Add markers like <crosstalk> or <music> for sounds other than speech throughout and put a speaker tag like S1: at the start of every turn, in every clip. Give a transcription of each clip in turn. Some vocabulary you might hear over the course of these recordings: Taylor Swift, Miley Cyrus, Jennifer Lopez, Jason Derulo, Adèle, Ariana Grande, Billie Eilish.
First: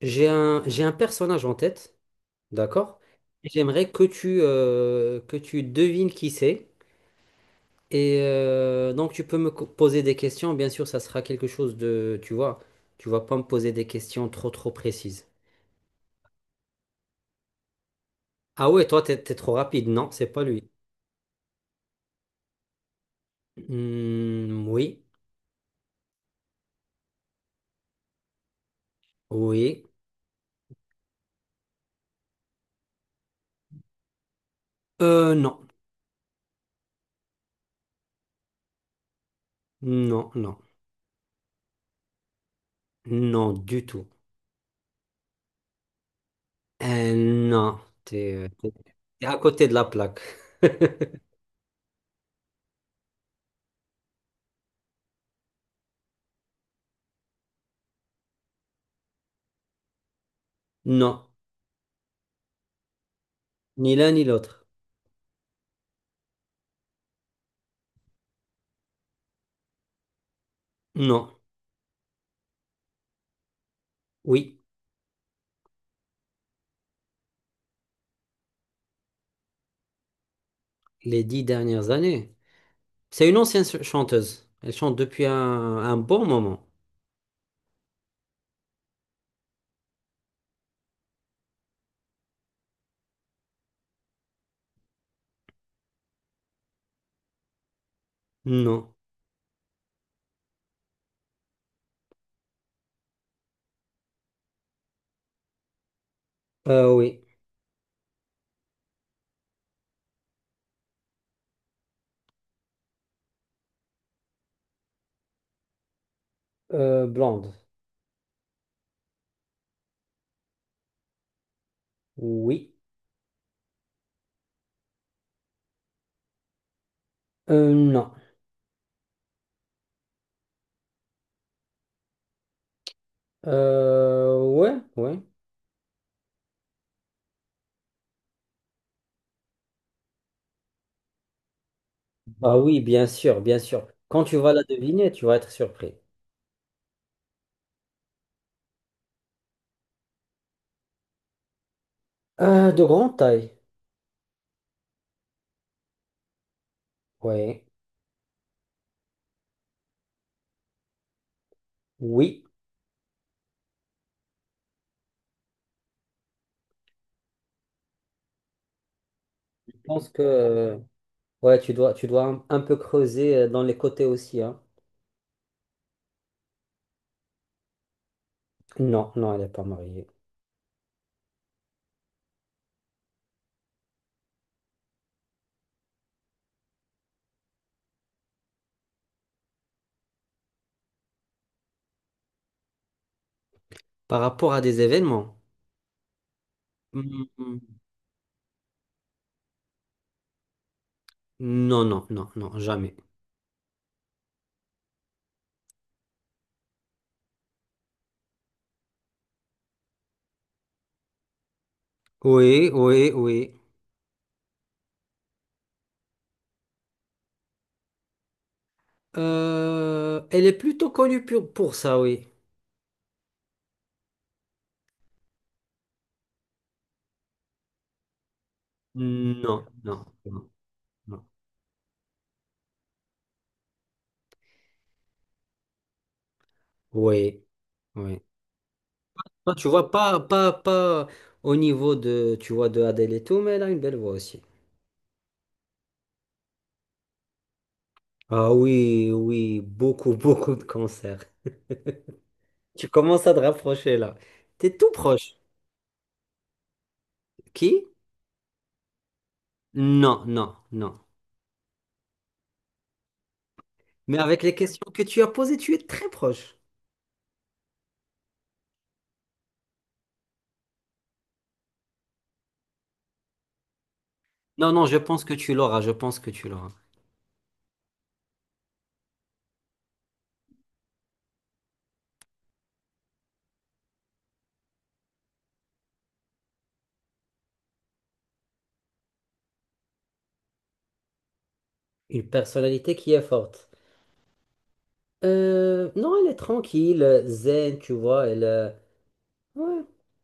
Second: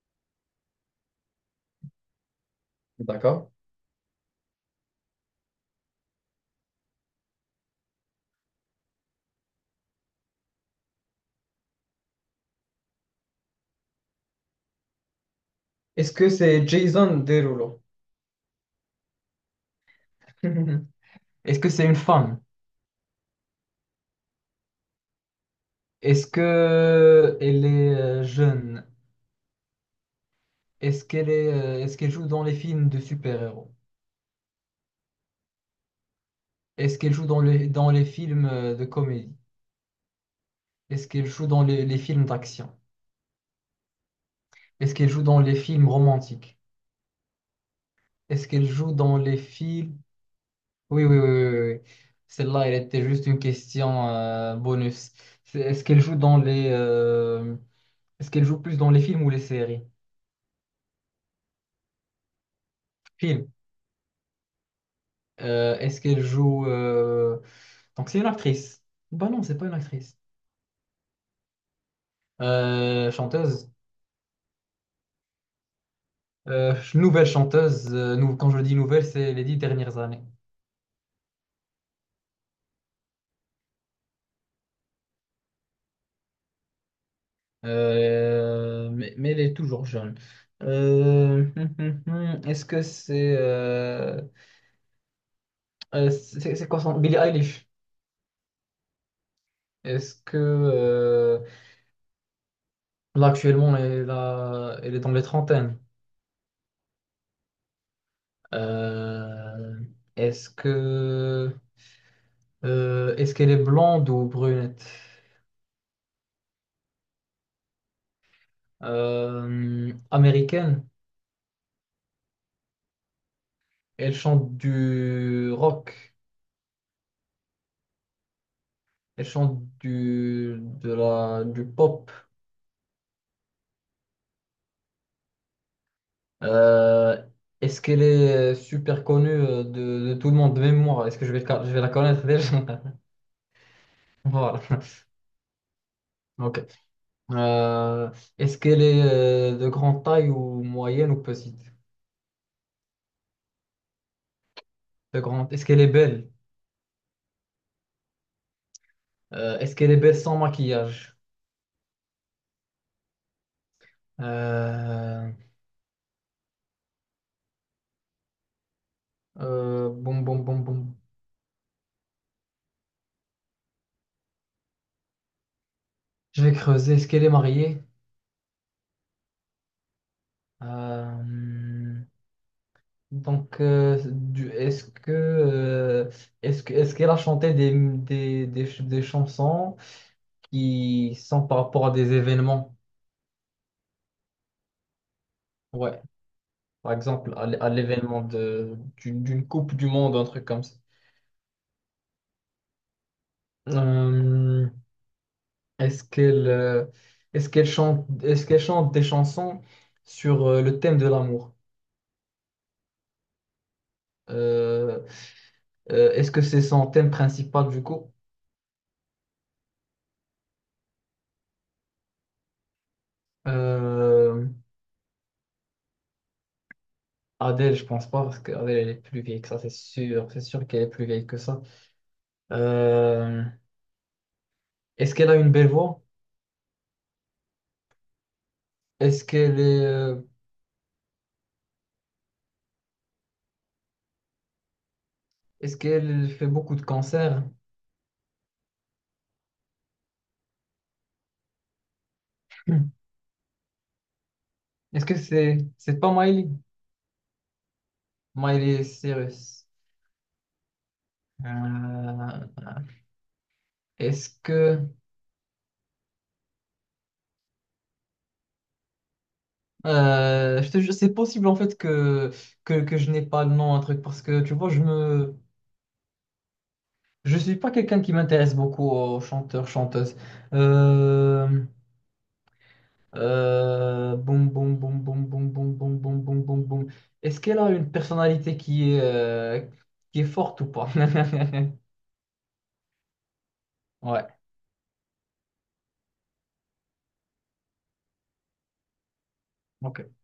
S1: J'ai un personnage en tête, d'accord? Et
S2: D'accord.
S1: j'aimerais que que tu devines qui c'est. Et donc, tu peux me poser des questions. Bien sûr, ça sera quelque chose de, tu vois, tu vas pas me poser des questions trop, trop précises.
S2: Est-ce que c'est Jason Derulo?
S1: Ah ouais, toi, t'es trop rapide. Non, c'est pas lui.
S2: <laughs> Est-ce que c'est une femme?
S1: Hmm, oui,
S2: Est-ce que elle est jeune?
S1: oui.
S2: Est-ce qu'elle joue dans les films de super-héros?
S1: Non,
S2: Est-ce qu'elle joue dans les films de comédie?
S1: non, non,
S2: Est-ce qu'elle joue dans les films d'action?
S1: non, du tout.
S2: Est-ce qu'elle joue dans les films romantiques?
S1: Non, t'es, euh,
S2: Est-ce qu'elle
S1: t'es
S2: joue dans
S1: t'es à
S2: les
S1: côté de la
S2: films...
S1: plaque.
S2: Oui, oui,
S1: <laughs>
S2: oui, oui, oui, oui. Celle-là, elle était juste une question bonus. Est-ce qu'elle joue dans les... Est-ce qu'elle joue plus dans les films ou les séries?
S1: Non,
S2: Films.
S1: ni l'un ni l'autre.
S2: Euh, est-ce qu'elle joue... euh, Donc c'est une actrice. Bah non, c'est pas une actrice.
S1: Non,
S2: Chanteuse.
S1: oui.
S2: <laughs> Nouvelle chanteuse. Quand je dis nouvelle, c'est les 10 dernières années.
S1: Les dix dernières années. C'est une ancienne chanteuse. Elle chante depuis un bon moment.
S2: Mais elle est toujours jeune. Euh, <laughs> hum, hum, Est-ce que c'est— c'est quoi son— Billie Eilish?
S1: Non.
S2: Est-ce que... euh, Là, actuellement, elle est dans les trentaines.
S1: Oui.
S2: Euh, Est-ce que... Est-ce qu'elle est blonde ou brunette?
S1: Blonde.
S2: Américaine.
S1: Oui.
S2: Elle chante du rock.
S1: Non.
S2: Elle chante du pop.
S1: Ouais, ouais.
S2: Euh, Est-ce qu'elle est super connue de tout le monde, même moi? Est-ce que je vais la connaître déjà?
S1: Bah oui,
S2: <laughs>
S1: bien sûr, bien sûr. Quand tu vas
S2: Voilà.
S1: la deviner, tu vas être surpris.
S2: Ok. Euh, Est-ce qu'elle est de grande taille ou moyenne ou petite?
S1: De grande taille.
S2: De grande. Est-ce qu'elle est belle?
S1: Ouais.
S2: Est-ce qu'elle est belle sans maquillage?
S1: Oui.
S2: Euh,
S1: Je pense
S2: bon,
S1: que
S2: bon, bon, bon.
S1: ouais, tu dois un peu creuser dans les côtés aussi, hein.
S2: Je vais creuser. Est-ce qu'elle est mariée?
S1: Non, non, elle n'est pas mariée.
S2: Euh, donc, est-ce qu'elle a chanté des chansons qui sont par rapport à des événements?
S1: Par rapport à des événements?
S2: Ouais, par exemple,
S1: Hmm,
S2: à l'événement d'une Coupe du Monde, un truc comme ça.
S1: non, non, non, non, jamais.
S2: Euh, est-ce qu'elle, euh, Est-ce qu'elle chante des chansons sur le thème de l'amour?
S1: Oui, oui, oui.
S2: Euh, Est-ce que c'est son thème principal du coup?
S1: Elle est plutôt connue pour ça, oui.
S2: Euh, Adèle, je pense pas, parce qu'Adèle, elle est plus vieille que
S1: Non,
S2: ça, c'est
S1: non,
S2: sûr. C'est
S1: non,
S2: sûr qu'elle est plus
S1: non.
S2: vieille que ça. Euh, Est-ce qu'elle a une belle voix?
S1: Oui, oui.
S2: Est-ce
S1: Non,
S2: qu'elle
S1: tu
S2: est,
S1: vois,
S2: euh,
S1: pas, pas, pas au niveau de, tu vois, de Adele et tout, mais elle a une belle voix aussi.
S2: Est-ce qu'elle fait beaucoup de concerts? <clears throat>
S1: Ah oui, oui, beaucoup, <laughs> beaucoup de concerts. Tu
S2: Hmm.
S1: commences à te rapprocher là. T'es tout
S2: Est-ce que
S1: proche.
S2: c'est pas Miley?
S1: Qui?
S2: Miley Cyrus.
S1: Non, non, non.
S2: Euh,
S1: Mais
S2: est-ce
S1: avec les
S2: que,
S1: questions que tu as posées, tu es très proche.
S2: je te jure, c'est possible en fait que je n'ai pas le nom, un truc, parce que tu vois,
S1: Non, non, je pense que tu l'auras, je pense que tu l'auras.
S2: je suis pas quelqu'un qui m'intéresse beaucoup aux chanteurs, chanteuses. Euh, Boum, boum, boum, boum, boum, boum, boum, boum, boum, boum, boum. Est-ce qu'elle a une personnalité qui est forte ou pas? <laughs>
S1: Une personnalité qui est forte.
S2: Ouais,
S1: Non, elle est tranquille, zen, tu vois, ouais.
S2: ok.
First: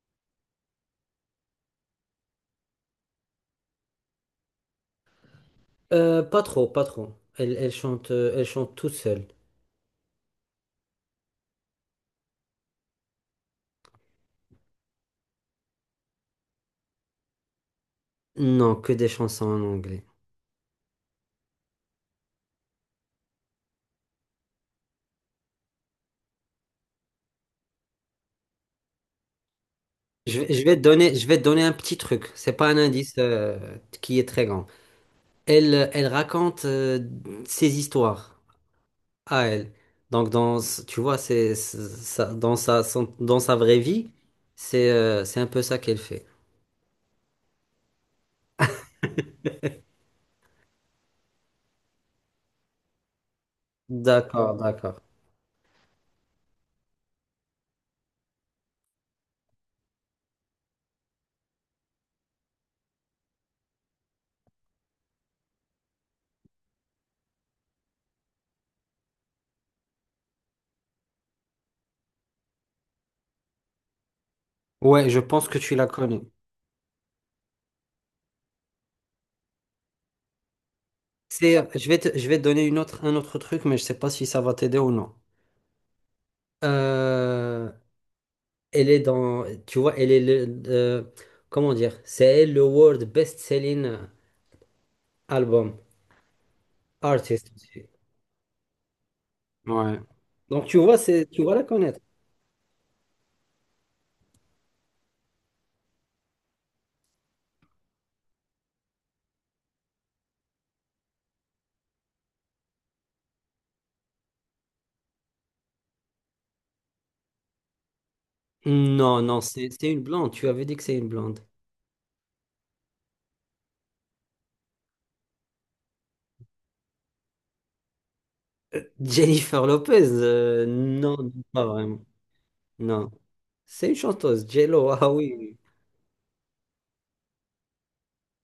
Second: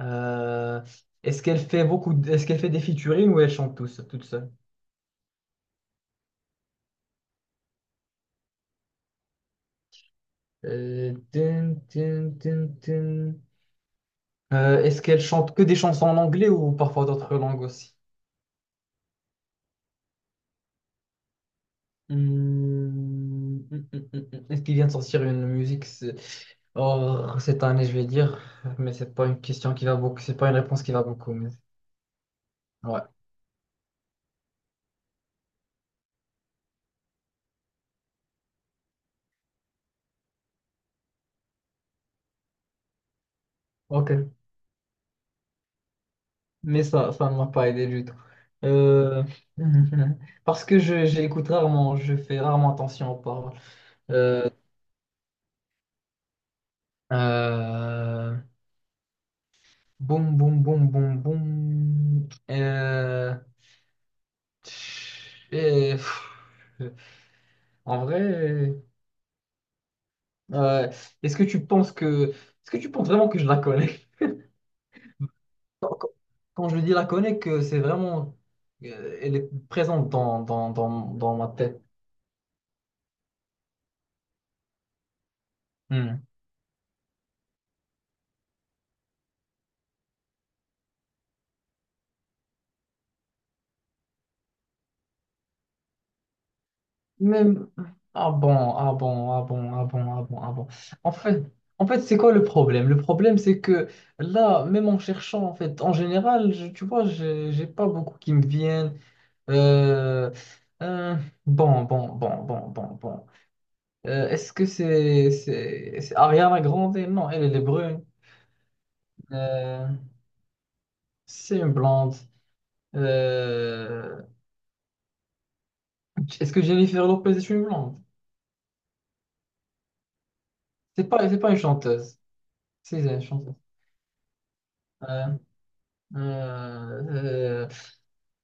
S2: Euh, Est-ce qu'elle fait des featuring ou elle chante toute seule?
S1: Pas trop, pas trop. Elle chante toute seule.
S2: Tin, tin, tin, tin. Est-ce qu'elle chante que des chansons en anglais ou parfois d'autres langues aussi?
S1: Non, que des chansons en anglais.
S2: Hmm, <laughs> Est-ce qu'il vient de sortir une musique oh, cette année, je vais dire, mais c'est pas une question qui va beaucoup, c'est pas une
S1: Je vais te
S2: réponse qui va
S1: donner, je
S2: beaucoup,
S1: vais te
S2: mais
S1: donner un petit truc. C'est pas un
S2: ouais,
S1: indice qui est très grand. Elle raconte ses histoires à elle. Donc tu vois, dans dans sa vraie vie,
S2: ok,
S1: c'est un peu ça qu'elle fait.
S2: mais ça ne m'a pas aidé du tout. Euh, <laughs> Parce que je j'écoute rarement, je fais rarement attention aux paroles. Euh,
S1: D'accord, d'accord.
S2: euh, Boum, boum, boum, boum, boum. Et, pff, en vrai. Euh, Est-ce que tu penses vraiment que je la connais?
S1: Ouais, je pense que tu la
S2: Quand, quand-
S1: connais.
S2: Quand je dis la connais, que c'est vraiment, elle est présente dans ma
S1: C'est,
S2: tête.
S1: je vais te donner un autre truc, mais je sais pas si ça va t'aider ou non.
S2: Hmm.
S1: Euh, Elle est dans, tu vois, elle est le, comment dire, c'est elle le world best-selling album artist.
S2: Même, ah bon, ah bon, ah bon, ah
S1: Ouais.
S2: bon, ah bon, ah
S1: Donc
S2: bon.
S1: tu vois,
S2: En
S1: tu
S2: fait,
S1: vas la
S2: en
S1: connaître.
S2: fait, c'est quoi le problème? Le problème, c'est que là, même en cherchant, en fait, en général, tu vois, j'ai pas beaucoup qui me viennent. Euh, euh, bon, bon, bon, bon, bon, bon. Est-ce que c'est Ariana Grande? Non, elle est brune.
S1: Non, non, c'est,
S2: Euh,
S1: c'est une blonde. Tu avais dit que c'est une blonde.
S2: c'est une blonde. Euh, Est-ce que Jennifer Lopez est une blonde?
S1: Jennifer Lopez,
S2: C'est
S1: non,
S2: pas, c'est pas une
S1: pas vraiment.
S2: chanteuse. Si,
S1: Non,
S2: c'est une chanteuse.
S1: c'est une chanteuse. J Ah
S2: Euh,
S1: oui.
S2: euh, euh,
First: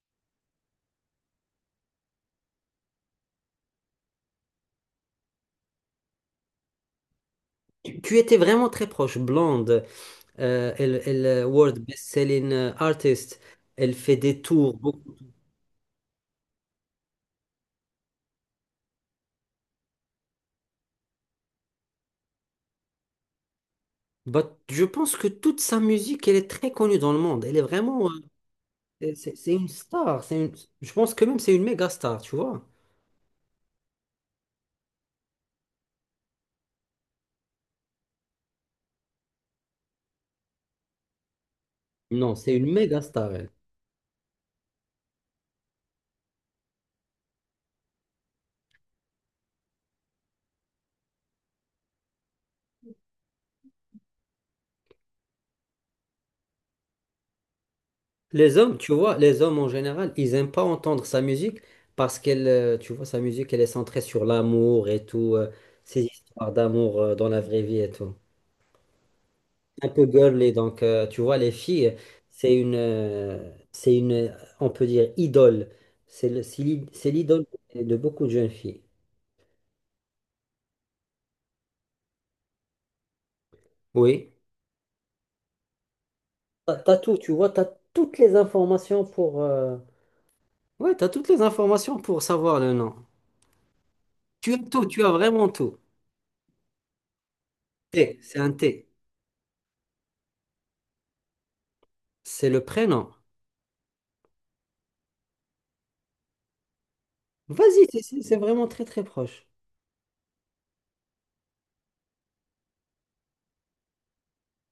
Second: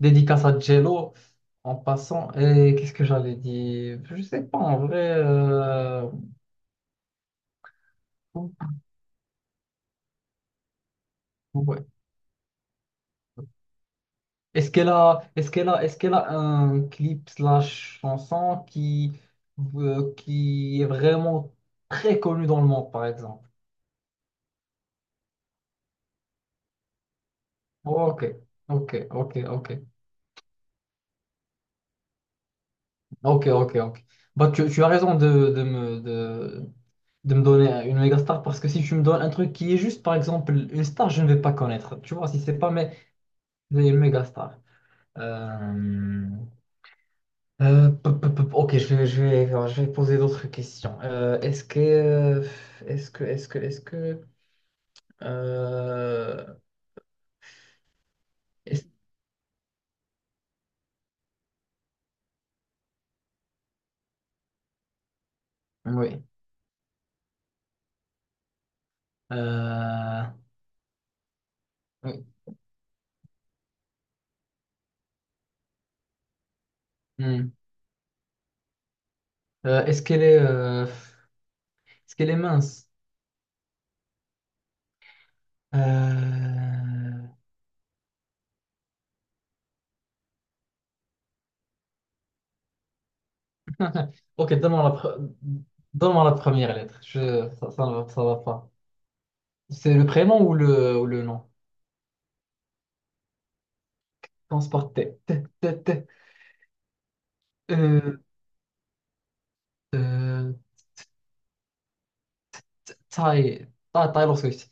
S2: Dédicace à Jello en passant. Et qu'est-ce que j'allais dire? Je sais pas en vrai.
S1: Tu étais vraiment très proche, blonde. World
S2: Ouais.
S1: best-selling artist. Elle fait des tours, beaucoup.
S2: Est-ce qu'elle a un clip slash chanson qui est vraiment très connu dans le monde, par exemple?
S1: Bah, je pense que toute sa musique, elle est très connue dans le monde. Elle est vraiment.
S2: Ok, ok,
S1: C'est
S2: ok,
S1: c'est une
S2: ok,
S1: star. Je pense que même c'est une méga star, tu vois.
S2: ok, ok, ok. Bah, tu as raison de me donner une méga star parce que si tu me donnes un truc qui est juste, par exemple, une star, je ne vais pas connaître. Tu vois,
S1: Non,
S2: si
S1: c'est
S2: c'est pas
S1: une
S2: mais,
S1: méga star, elle.
S2: une méga star. Euh, Pop, pop, pop. Ok, alors, je vais poser d'autres questions. Est-ce que, est-ce que, est-ce que, euh,
S1: Les hommes,
S2: est-ce-
S1: tu vois, les hommes en général, ils n'aiment pas entendre sa musique parce qu'elle, tu vois, sa musique, elle est centrée sur l'amour et tout, ces
S2: oui.
S1: histoires d'amour dans la vraie vie et tout. Un peu
S2: Euh,
S1: girly. Donc, tu vois, les filles,
S2: oui.
S1: c'est une, on peut dire, idole. C'est l'idole
S2: Hmm.
S1: de beaucoup de jeunes filles.
S2: Est-ce qu'elle est mince?
S1: Oui. T'as tout,
S2: Euh,
S1: tu vois, t'as toutes les informations pour. Ouais, t'as toutes les informations pour savoir le nom. Tu
S2: Ok,
S1: as tout, tu as vraiment tout.
S2: donne-moi la première lettre. Je, ça, ne va
S1: T,
S2: Ça va
S1: c'est un
S2: pas.
S1: T.
S2: C'est le prénom ou le nom?
S1: C'est le prénom.
S2: Commence par T. T, T, T.
S1: Vas-y, c'est
S2: Euh,
S1: c'est- c'est vraiment très très proche.
S2: euh, T- Ah, Taylor Swift.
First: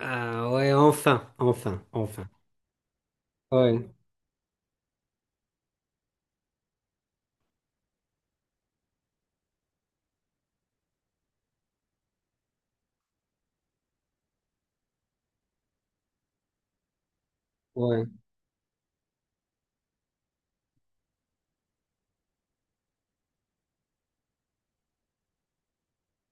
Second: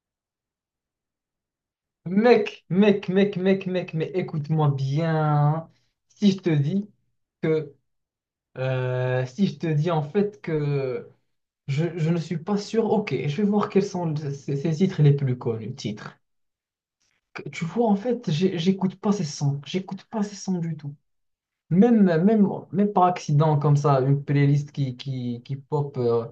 S1: Ah ouais, enfin, enfin, enfin.
S2: Mec, mec, mec, mec,
S1: Ouais,
S2: mec, mais écoute-moi bien, hein. Si je te dis que, Si je te dis en fait que je ne suis pas sûr, ok, je vais voir quels sont ces titres les plus connus. Titres. Tu vois, en
S1: ouais.
S2: fait, j'écoute pas ces sons, j'écoute pas ces sons du tout. Même, même, même par accident, comme ça, une playlist qui pop, euh,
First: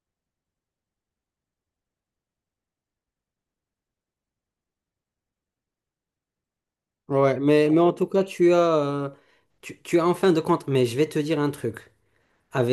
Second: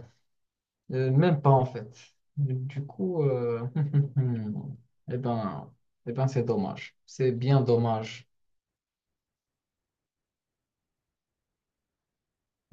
S2: euh, même pas en fait. Du coup, <laughs> eh ben, eh ben, c'est dommage. C'est
S1: Ouais,
S2: bien
S1: mais en tout cas,
S2: dommage.
S1: tu as en fin de compte, mais je vais te dire un truc.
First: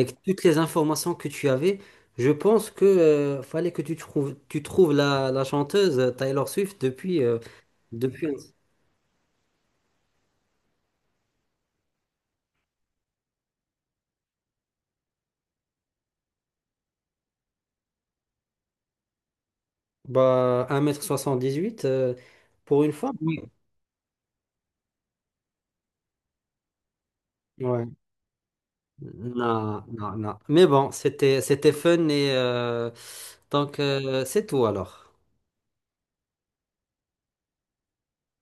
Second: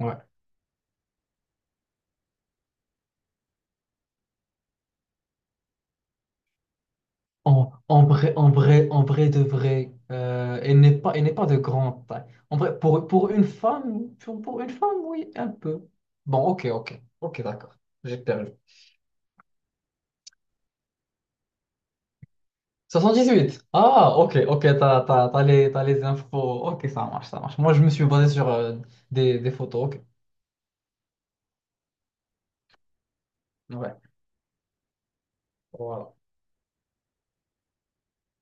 S2: Ouais.
S1: toutes les informations que tu avais, je pense que fallait que tu trouves la chanteuse Taylor Swift depuis, euh, depuis un-
S2: En vrai, en vrai de vrai, elle n'est pas de grande taille. En vrai, pour une femme, pour une femme, oui, un peu. Bon, ok, ok, ok, d'accord. J'ai perdu.
S1: bah, 78 pour une femme. Oui.
S2: 78. Ah, ok, ok, t'as les infos. Ok, ça marche, ça marche. Moi, je
S1: Ouais.
S2: me suis basé sur des
S1: Non,
S2: photos. Ok.
S1: non, non. Mais bon, c'était fun et donc
S2: Ouais.
S1: c'est tout alors.
S2: Voilà.